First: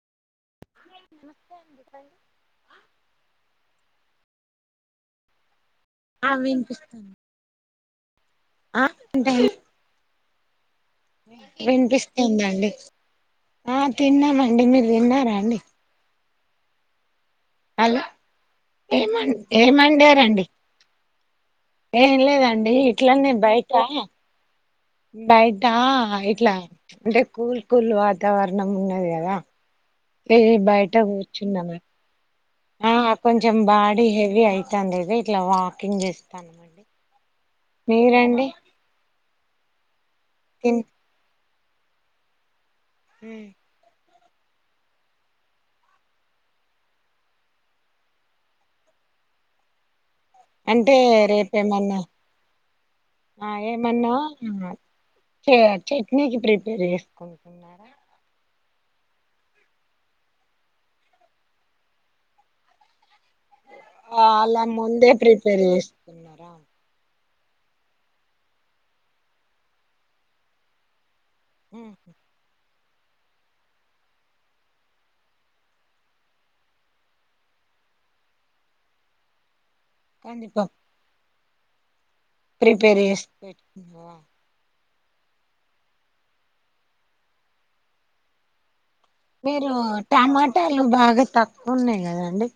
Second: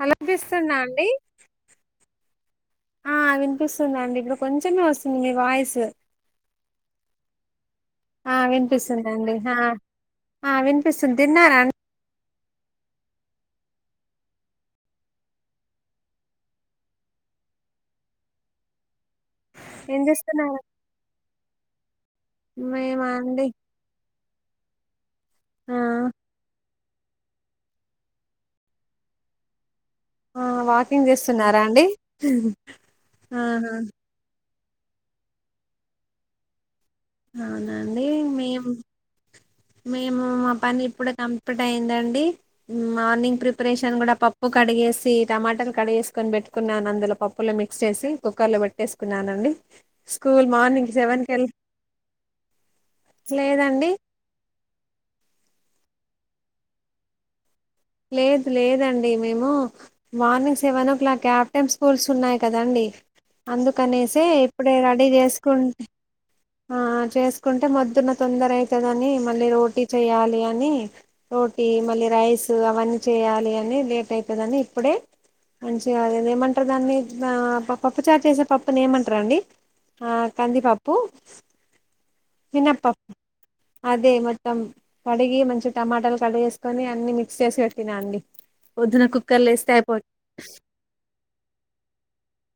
Hello వినిపిస్తుందా అండి ఆ వినిపిస్తుందండి కొంచమే వస్తుంది వాయిసు అ వినిపిస్తుంది ఆ వినిపిస్తుందండి ఆ అ విన్ విన్పిస్తుందండి ఆ తిన్నామండి మీరు తిన్నారా అండి హలో ఏమన్ ఏం ఏమండి అనండి చేస్తున్నారు ఏం లేదండి మేమా ఇట్లనె అండి బయటా బయటా ఆ ఇట్ల అంటే కూల్ కూల్ వాతావరణం ఉన్నది కదా ఆ ఇ బయట వాకింగ్ చేస్తున్నారా కూర్చున్నామ్ అండి ఆ కొంచెం ఆహా బాడీ హెవీ అయి తాండి ఇది ఇట్ల వాకింగ్ చేస్తానుమండి అవునండి మేమ్ మేము మ తిన్ పని ఇప్పుడే కం ఎప్పుటయిందండి ఉమ్ మార్నింగ్ ఉమ్ ప్రిపరేషన్ కూడా పం ఉప్పు కడిగేసి టమాటలు కడిగేసుకొని పెట్టుకున్నాను అందులో పప్పులో మిక్స్ చేసి కుక్కర్లో పెట్టేసుకున్నానండి స్కూల్ మార్నింగ్ అంటే సెవెన్ కి వెళ్ రేపేమన్నా ఆ లేదండి ఏమన్నా చెట్నీకి ప్రిపేర్ చేసుకుంటున్న లేదు లేదండి మేము morning seven o'clock of time schools ఉన్నాయి కదండి అందుకనేసి అలా ఇప్పుడే రెడీ ముందే ప్రిపేర్ చేసుకుంట చేస్తున్నారా ఆ చే కుంటె మొద్దున తొందర అయితదని మళ్ళీ రోటీ చెయ్యాలి అని రోటీ మళ్ళి రైస్ అవన్నీ చేయాలి అని లేట్ అయిపోందిని ఇప్పుడే మంచిగా ఏమంటారు దాన్ని పప్పుచారు చేసే పప్పుని ఏమంటార అండి ఆ కందిపప్పు తందిపప్పు ప్రిపేర్ చేసి అదే పెట్టుకున్నావా మొత్తం కడిగి మంచి టమాటాలు కడిగేసుకొని అన్ని చేసి పెట్టిన అండి పొద్దున కుక్కర్లో మీరు వేస్తే అయిపోద్ది టమాటాలు బాగా తక్కువ ఉన్నాయి కదాండి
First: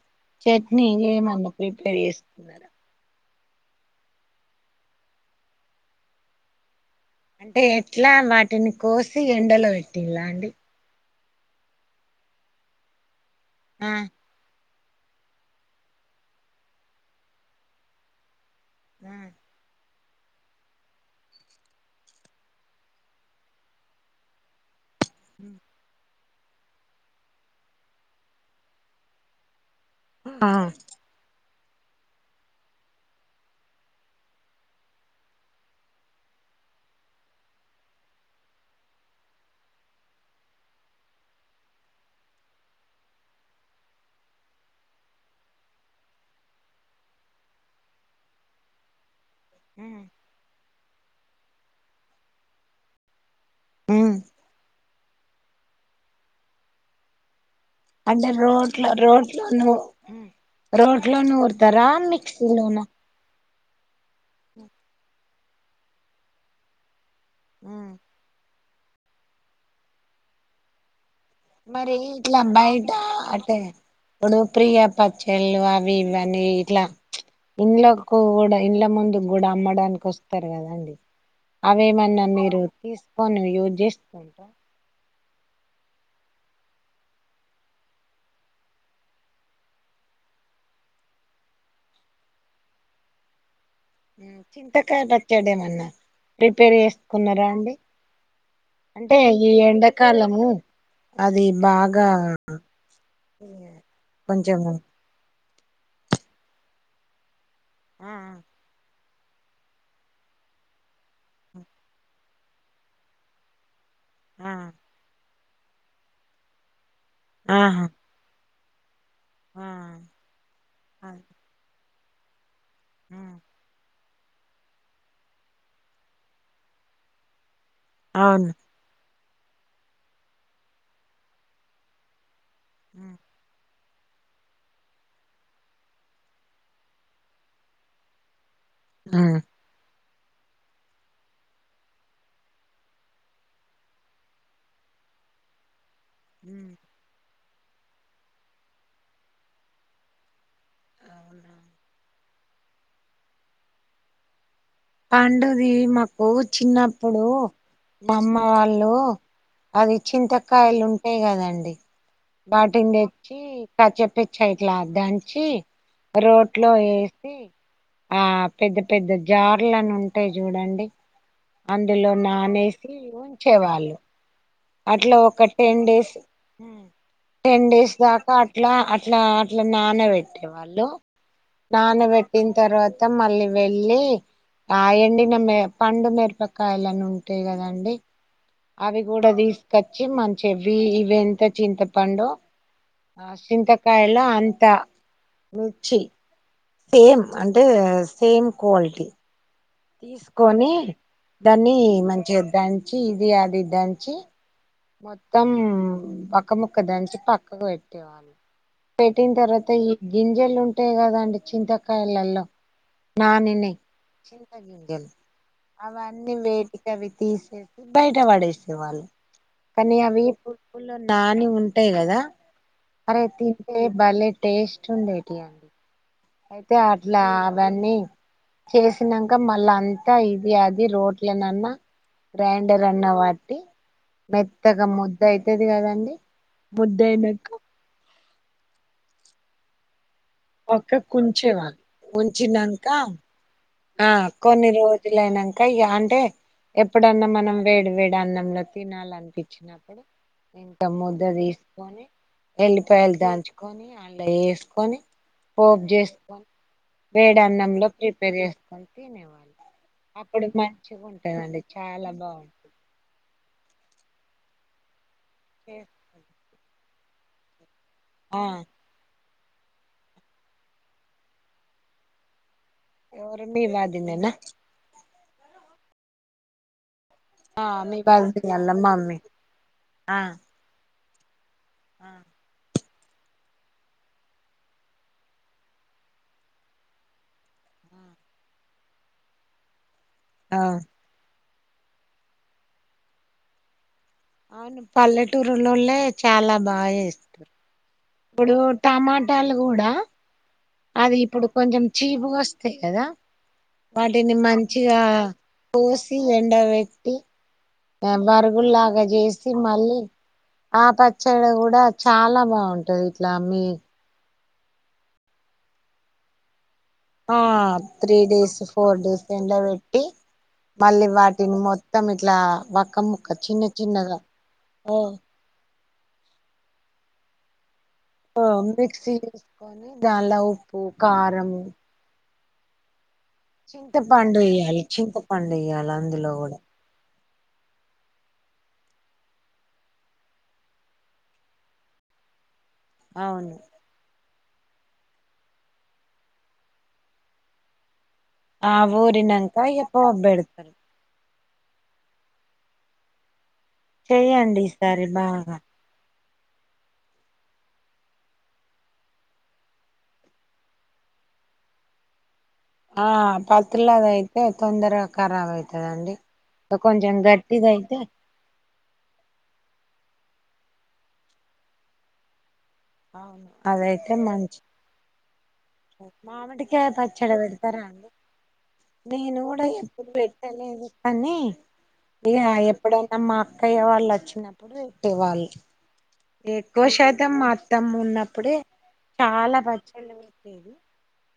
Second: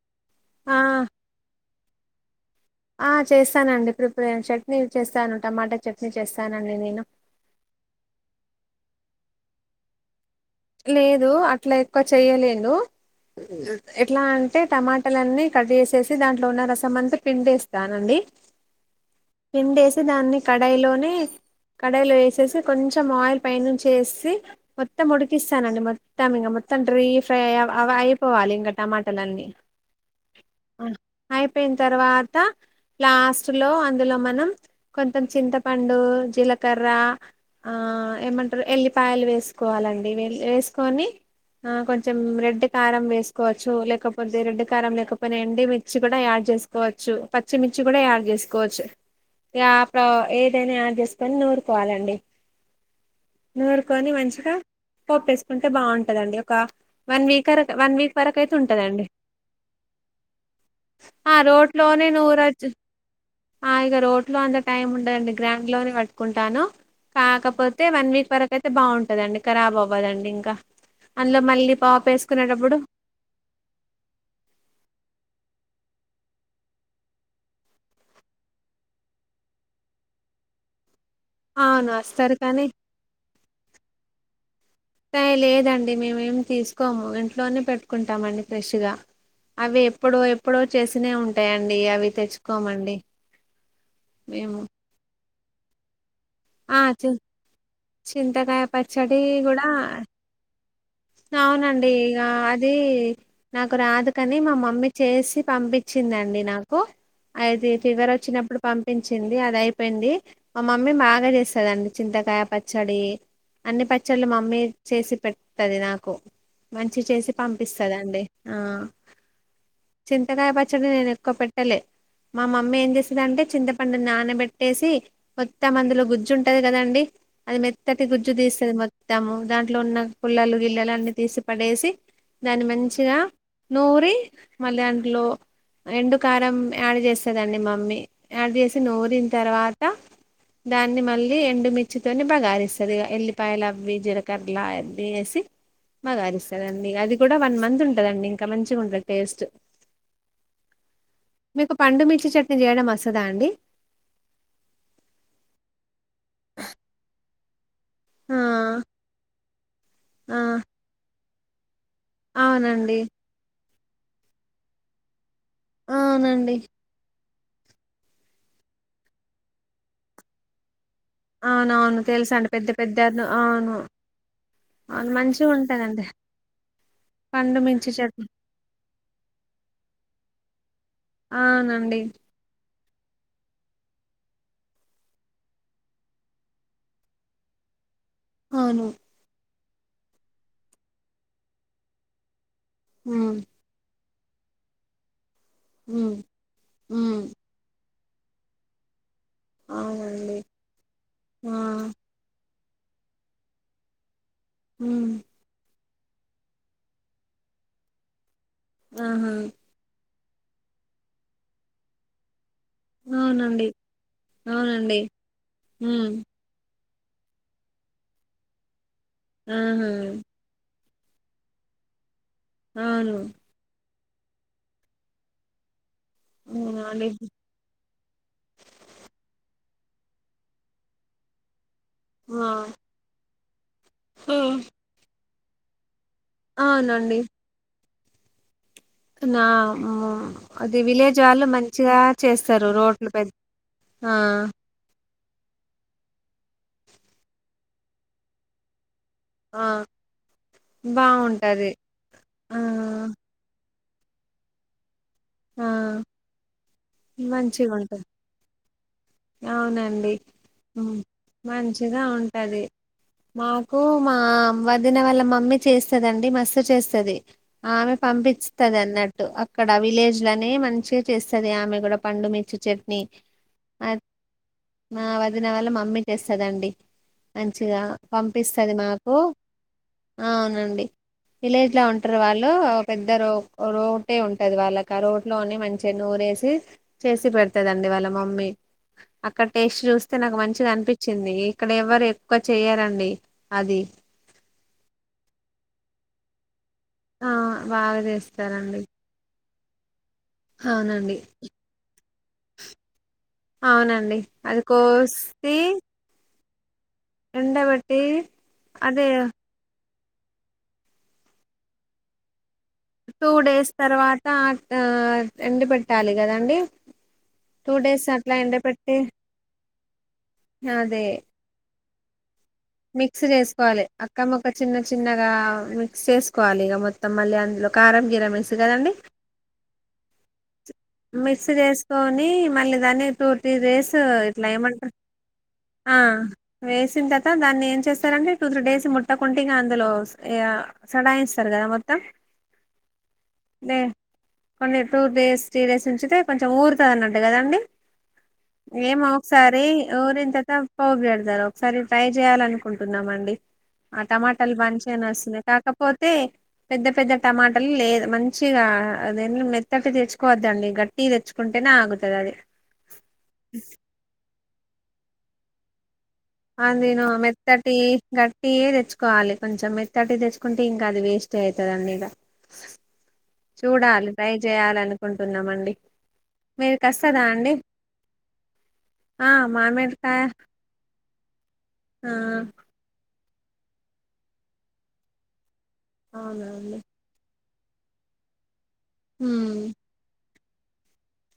చట్నీ ఆ ఏమండ రిపేర్ ఏస్కున్నారా ఆ చేస్తానండి ప్రిపేర్ చట్నీ చేస్తాను టమాటా చట్నీ చేస్తానండి నేను అంటే ఎట్లా వాటిని కోసి ఎండలో పెట్టిలా అండి లేదు అట్లా ఎక్కువ చెయలేను ఆ ఎట్లా అంటే టమాటలన్నీ కట్ చేసేసి దాంట్లో ఉన్న రసం అంతా పిండేస్తానండి ఆ ఎండేస్ దాన్ని కడాయిలోని కడాయిలో వేసేసి కొంచం ఆయిల్ పైనుంచేసి మొత్తం తీస్తా అండి మ త మత్తాం ఇంక మొత్తం డ్రై ఫ్రై అ అయిపోవాలి ఇంకా టమాటలు అన్నీ ఆ పోయిన తర్వాత లాస్ట్ లో అందులో మనం కొంతం చింతపండు జీలకర్ర ఆ ఏమంటారు ఎల్లిపాయలు వేసుకోవాలండి వేసుకోని కొంచెం రెడ్ కారం వేసుకోవచ్చు లేకపోతే రెడ్ కారం లేకపోనా ఎండిమిర్చి కూడా యాడ్ చేసుకోవచ్చు పచ్చిమిర్చి కూడా యాడ్ చేసుకోవచ్చు యా ప్రో ఏదైనా యాడ్జెస్ కన్నోడు పోవాలండే నోరు కొని ఉమ్. వం చక పోపుసుకుంటే బాగుంటందండి ఒక వన్ వీక్ వరకు వన్ వీక్ అంటే వరకు అయితే రోట్లో ఉంటదండి రోట్లోనూ రోట్లో ఆ నూరుతారా రోట్లోనే నూరచ్చు మిక్సీలోన ఆ ఇగ రో ట్లో అంత టైమ్ ఉండదండి గ్రడ్డ్ లోనే పట్టుకుంటాను కాకపోతే వన్ వీక్ వరకు అయితే బాగుంటాదండి ఖరా బవ్వదండి ఇంకా అందులో మళ్ళీ మరి పాప్ ఇట్లా వేసుకునేటప్పుడు బయటా అంటే ఇప్పుడు ప్రియ పచ్చళ్ళు ఆ వి వనీ ఇట్లా ఇండ్ల కూడా ఇండ్ల ముందు కూడా అమ్మడానికి వస్తారు కదాండి అవును అవేమన్నా వస్తారు మీరు కానీ తీసుకొని యూస్ జేస్తున్నారా అయి లేదండి మేమేమి తీసుకోము ఇంట్లోనే పెట్టుకుంటామండి ఫ్రెష్ గా అవి ఎప్పుడో ఎప్పుడో చేసినవి ఉంటాయండి అవి తెచ్చుకోమండి ఉమ్ మేము చింతకా డా చెడే మన్నా ఆ చూ చింతకాయ అంటే పచ్చడి ఈ కూడా ఎండాకాలము అది అవునండి బాగా ఇక అది నాకు రాదు కాని మా కొంచెము మమ్మీ చేసి పంపించిందండి నాకు అయితే ఫీవర్ ఆ వచ్చినప్పుడు పంపిం చింది అది అయిపోయింది మా మమ్మీ బా బాగా చేస్తందండి చింతకాయ పచ్చడి అన్ని ప చ్చల్లు ఆ మమ్మీ చేసి పెట్ టది నాకు మ మంచి చేసి ఆ ఆహా పంపిస్తదండి ఆ ఆ చింతకాయ పచ్చడి ఆ నేను ఎక్కువ పెట్టలే మమ మమ్మి ఏం ఆ చేసందింటే చింత పండు నా పెట్టేసి కొత్త మందులు గుజ్జు ఉంటది కదండి అది తట్టటి గుజ్జు అవును తీస్తుంది మ స్తాము దాంట్లో ఉన్న పుల్లలు గిల్లలు అన్ని తీసి పడేసి దాని మంచిగా నూరి మళ్ళీ దాంట్లో ఎండు కారం యాడ్ చేస్తదండి మమ్మీ యాడ్ చేస్ ఆ నూరిన తర్వాత దాన్ని మళ్ళీ ఎండుమిర్చితోని బగారిస్తుంది ఇగా, ఎల్లిపాయలు అవి జీరకర్ర అవి వేసి మగరిస్తానండి అది కూడా ఇంకా వన్ మంత్ ఉంటదండి ఇంక మంచిగుంటది టేస్ట్ అవునా. మికు పండుమిర్చి చెట్ ఇడ్లీ జెయడం వస్తదా అండి పండుది మాం ఓ చిన్నప్పుడూ మా అమ్మ ఆ వాళ్ళు అది ఆ చింతకాయలు ఉంటాయి కదం అండి బాటింగ్ అవునండి డెచ్చి క చెపిచ్చా ఇట్లా దానికి చీ రోడ్ అవునండి లో ఏ డి ఆ పెద్ద పెద్ద జ ట్లని ఉంటాయి చూడండి అవునవును అందులో తెలుసు అండి పెద్ద నానేసీ పెద్ద ను అవును ఉంచేవాళ్ళు, అవును అట్లా ఒక మంచిగా టెన్ ఉంటదండి డేస్ ఆహ్ పండు టెన్ మిర్చి డేస్ చట్నీ దాకా అట్లా అట్లా అట్లా నాన పెట్ టే వాళ్ళు అవునండి నానబెట్టిన తర్వా త మళ్ళీ వెళ్ళీ ఆయండి న మీర్ పండు మిరపకాయాలని ఉంటాయి కదండి అవును అవి కూడ దీస్ కచ్చి మంచెవి ఇవి ఎంత చింతపండొ ఆ హ్మ్ చింతకాయ లా అంత రుచి హ్మ్ హ్మ్ సేమ్ అంటే సేమ్ క్వాలిటి అవునండి తీసుకొనీ ఆ దాన్ని మంచిగా దంచి ఇది అది దంచి హ్మ్ మొత్తం వక్క ముక్కదంచి పక్కకు పెట్టే వాళ్ళ్ ఆహా పెట్టిన్ తరవాత ఈ గింజలుంటాయి కదండి చింతకాయలల్లో అవునండి నానినాయ్ అవునండి చింతగింజల్ హ్మ్ అవ్వని వేట్ ఇక అవి తీసేసి బయట పడేసే వాళ్ళు ఆహా కని అవి [unintelligible] నాని ఉంటాయి కదా అవును అరే దింపే భలే టేస్ట్ ఉండేటి అండి అయితే అవునా అండి అట్లా అవన్నీ చేసినంక మళ్ళా అ అంత ఇది అది రోట్లో నన్న ఆ గ్రైండర్ అన్న వాట్టి ఆ! మెత్తగా ము ద్ద అయితది కదా అండి ముద్ద అవునండి అయినంక నా అది పక్కకు విలేజ్ వాళ్ళు ఉంచేవాలి మంచిగా చేస్తారు ఉంచినంక రోట్లో పెద్ద ఆ కొన్నిరో జులు అయినంక ఇగ అంటే ఎప్పుడన్నా మనం వేడి వేడి అన్నంలో తినాలి అ ఆ! అనిపించినప్పుడు ఇంత ముద్ద బావుంటది తీసుకొని ఆ ఎల్లిపాయలు దాల్చు కొన్ని అందాలో ఎసుకొని ఆ పోప్ చేసుకొని వేడాన్నంలో మంచిగుంటది ప్రిపేర్ చేస్ అయితే అవునండి ఉంటదండి మంచిగా చాలా బాగుంటది ఉంటది మాకు మా వదిన వల మమ్మీ చేస్తదండి మస్తు చేస్త సరే ఆమె ఆ పంపిచ్తది అన్నడ్ అక్కడ విలేజ్ లోనే మంచిగ చేస్తది ఆమె కూడ పండు మిర్చి చట్నీ ఎవరండీ వదినేన ఆ వదిన వాళ్ళ మమ్మీ చేస్తదండి ఆ మంచిగ మీ వాది వాళ్ళ పంపిస్తది మాకు మమ్మీ ఆ అవునండి విలేజ్ లో ఉంటరు వాళ్ళు పెద్ద రో రోటే ఉంటది వాళ్ళకి ఆ రాట్ లోని మంచిగా నూరేసి చేసి పెడతదండి వాళ్ళ మమ్మీ అక్కడ టేస్ట్ చూస్ తే నాకు ఆ మంచిగ అనపించింది ఇక్కడ ఎవ్వరు ఎక్కువ చెయ్యరండి అది అవును పల్లెటూరులోలే చాలా బా ఆ జేస్తరు బాగా ఇప్పుడు చేస్తారండి టమాట లు గుడ అది అవునండి ఇప్పుడు కొంచెం చీపుగ వస్తయి కద అవునండి వాటిని అది మంచిగ కోసి కోసి ఎండ పే ఎండబెట్టి బరుగుల్లాగ అదే జేసి మళ్ళీ ఆ పచ్చడి కూడ చాలా బా టూ డేస్ తర్వాత త ఎండి పెట్టాలి కదండి ఆ టూ త్రీ అట్లా ఎండ డేస్ ఫోర్ పెట్టి డేస్ ఎండ పెట్టి మళ్ళీ అదే వాటిని మొత్త తం ఇట్లా వక్క మిక్స్ ముక్క చిన్న చేసుకోవాలి చిన్నగా అక్క మోక్క చిన్న ఓ చిన్నగా మిక్ చేసుకోవాలి ఇగ మొత్తం మళ్ళీ అందులో కారం జీరా మిక్స్ కదండి దాన్లో ఉప్ మిక్స్ చేసుకొని మళ్ళీ దాన్ని టూ త్రీ డేస్ చింతపండు ఇట్లా వేయాలి ఏమంటారు చింతపండు వేయాలి ఆ అందులో కూడా వేసిన తర దాన్ని ఏం చేస్తారంటే టూ త్రీ డేస్ ముట్టకుంట ఇగా అందులో సడాయిస్తారు కదా మొత్తం అవును అనే టూ డేస్ స్టీరేస్ నుంచితే కొంచెం ఊరుతది అన్నట్టు కదా అండి ఆ ఏమో ఊరినాక ఒకసారి ఇక పోపు ఊరినా తర్వాత పెడతారు పోగు పెడతారు సరే ట్రై చేయాలనుకుంటున్నామండి ఆ టమాటాలు చెయ్యండి మంచిగానే ఈసారి వస్తుంది బాగా కాకపోతే పెద్ద పెద్ద టమాటలు లేదు మంచిగా అదే మెత్తటి తెచ్చుకో కోవద్దండి గట్టిగ తెచ్చుకుంటేనే ఆగుతుది అది ఆ పత్లాది అయితే తొందరగా ఖరాబ్ అయితదండి ఆ నేను కొంచెం గట్టిది మెత్తటి అయితే గట్టి ఏ తెచ్చుకోవాలి కొంచెం మెత్తటి తెచ్చు కుంటే ఇంకా అది వేస్ట్ అయితదియండి ఇగ అవును చూడాలి అదైతే ట్రై మంచి చేయాల అనుకుంటున్నామండి మీరుకి మామిడికాయ వస్తదా పచ్చడి అండి పెడతారా అండి ఆ నేను కూడా ఎప్పుడు మామిడికాయ పెట్టలేదు అన్ని ఆ ఇగ ఎప్పుడో మ్ మా అక్కయ్య వాళ్ళు వచ్చినప్పుడు పెట్టేవాళ్ళు అవునా అండి ఎక్కువ శాతం మా త్తమ్ ఉన్నప్పుడే చాలా ఉమ్ పచ్చడి లేదు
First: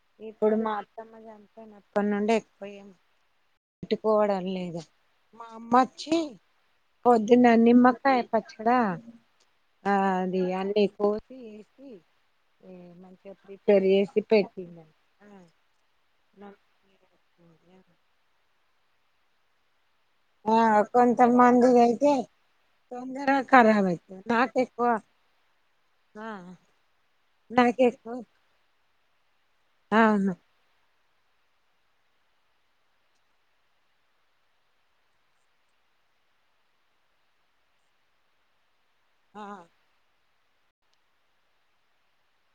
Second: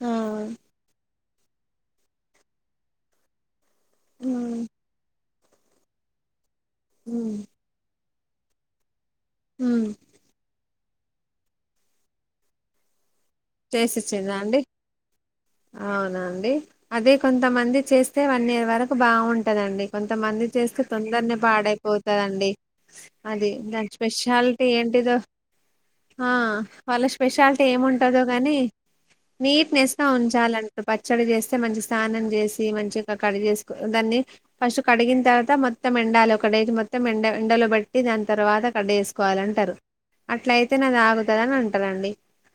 ఆ ఇప్పుడు మా అత్తమ్మ జ నప్పడి నుండి [unintelligible] పెట్టుకోవడం ఉమ్ లేదు మా అమ్మ వచ్చి ఉమ్ పొద్దున నిమ్మ కాయ పచ్చడ ఉమ్ ఆ అది అండి కోసి వేసి మంచిగా ప్రిపేర్ చేసి చేసిచ్చిందా అండి పెట్టిందండి అవునా అండి అదే కొంతమంది చేస్తే వన్ ఇయర్ వరకు బాగుంటదండి కొంతమంది ఆ చేస్తే తొందరనే కొంతమందిది అయితే పాడైపోతందండి తొందరగా అది ఖరాబ్ దాని అయితది నాకు స్పెషాలిటీ ఎక్కువ ఏంటిదో ఆ వాళ్ళ స్పెషాలిటీ నాకు ఏముంటు ఎక్కువ కదో కాని నీట్నెస్ గా అవును ఉంచాలంటు పచ్చడి చేస్తే మంచి స్నానం చేసి మంచిగా కట్ చేేసు దాన్ని ఫస్ట్ కడిగిన తర్వాత మొత్తం ఎండలి ఒకడే మొత్తం ఎండ ఎండలో పెట్టి దాని తర్వాత కడ్ చేసుకోవాల ఆ అంటారు అట్ల అయితే నాది ఆగుతద అని అంటారండి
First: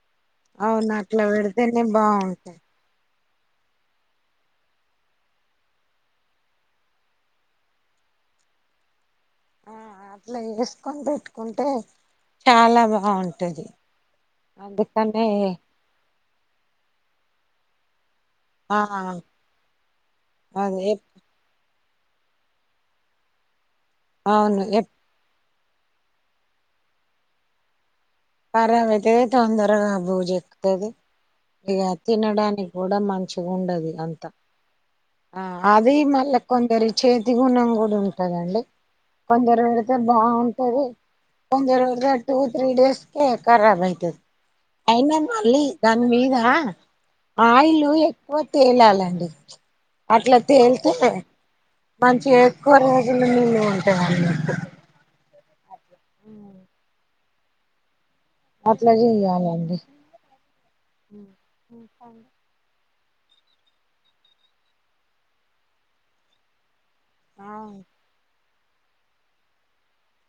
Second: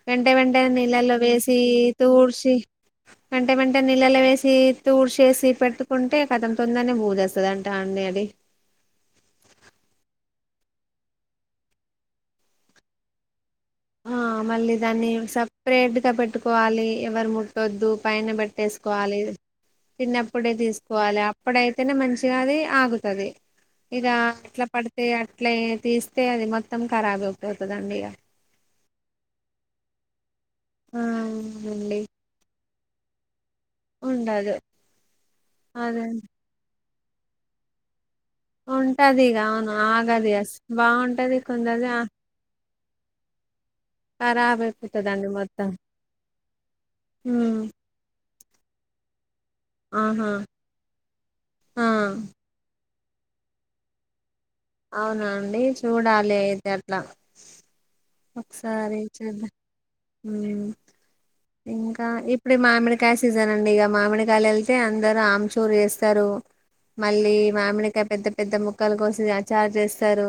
వెంట వెంటనే అవును నీళ్ళల్లో అట్లా వేసి పెడితేనే తుడ్చి బాగుంటాయి వెంట వెంటేనే నీళ్ళలు వేసి తూడ్చేసి పెట్టుకుంటే కథం తందనే బూజేస్తుంది అంట అండి అది ఆ అట్లా వేసుకొని పెట్టుకుంటే చాలా బాగుంటది ఆ మళ్ళీ దాన్ని అందుకనే సపరేట్ గా పెట్టుకోవాలి ఎవరు ము కద్దు పైన ఆ పెట్టేసుకోవాలి తిన్నప్పుడే అదే తీసుకోవాలి అప్పుడై మంచిిగాదే ఆగుతది ఇద అవును అట్లా పడితే అ ఇట్లా తీస్తే అది మొత్తం ఖరాబ్ అయిపోతుందండి ఇగ పరవతే తొందరగ బుజు తదు ఆ ఇగ అవునండి తినడానికి కూడా మంచి ఉండది అంత ఉండదు అది అదే మళ్ళీ కొందరి చేతి గున్నాం కూడా ఉ ఉంటదండి ఉంటది ఇక అవును కొందరుపెడితే ఆగది అస్ బాగుంటది బాగుంటది కొందరు కొందరిది ఆ పెడ్త టు త్రీ డేస్ కేక్ ఖరాబ్ అయితది ఖరాబ్ అయినా అయిపోతదండి మళ్ళీ మొత్తం దాని మీద ఉమ్ ఆయిల్ ఎ ఓ తేలాల అండి ఆహా అట్లా తేలితే ఆ మంచిగా ఎక్కువ రోజు ఇన మీ ఒంటర్ అయినట్టు అవునా అండి చూడాలి ఇది అట్ల అట్లా ఒకసారి చేద్దా చెయ్యాలండి ఇంకా ఇప్పుడు మామిడి కాయ్ సీజన్ ఉండి ఇక మామిడికాయలు వెళ్తే అందరు ఆమ్చూరు చేస్తారు మళ్ళీ అవును మామిడికాయ పెద్ద పెద్దగా ముక్కలు కోసి చార్జ్ చేస్తారు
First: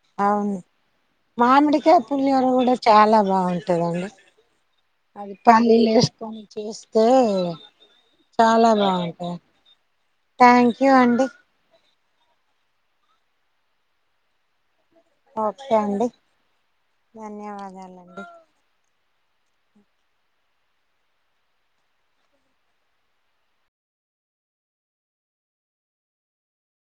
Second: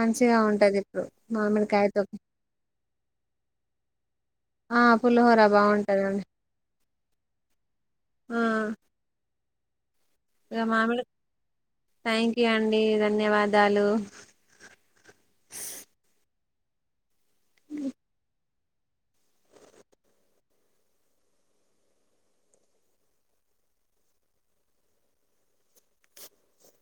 మంచిగా అవును ఉంటది ఇప్పుడు మామిడికాయ మామిడికాయతో పులిహోర కూడా చాలా బాగుంటాదండి ఆ పులిహోర పల్లీలు బాగుంటదండి వేసుకొని చేస్తే ఆ చాలా బాగుంటాయి ఇక థ్యాంక్ యూ మామిడి అండి థ్యాంక్ యూ అండి ధన్యవాదాలు ఓకే అండి ధన్యవాదాలు అండి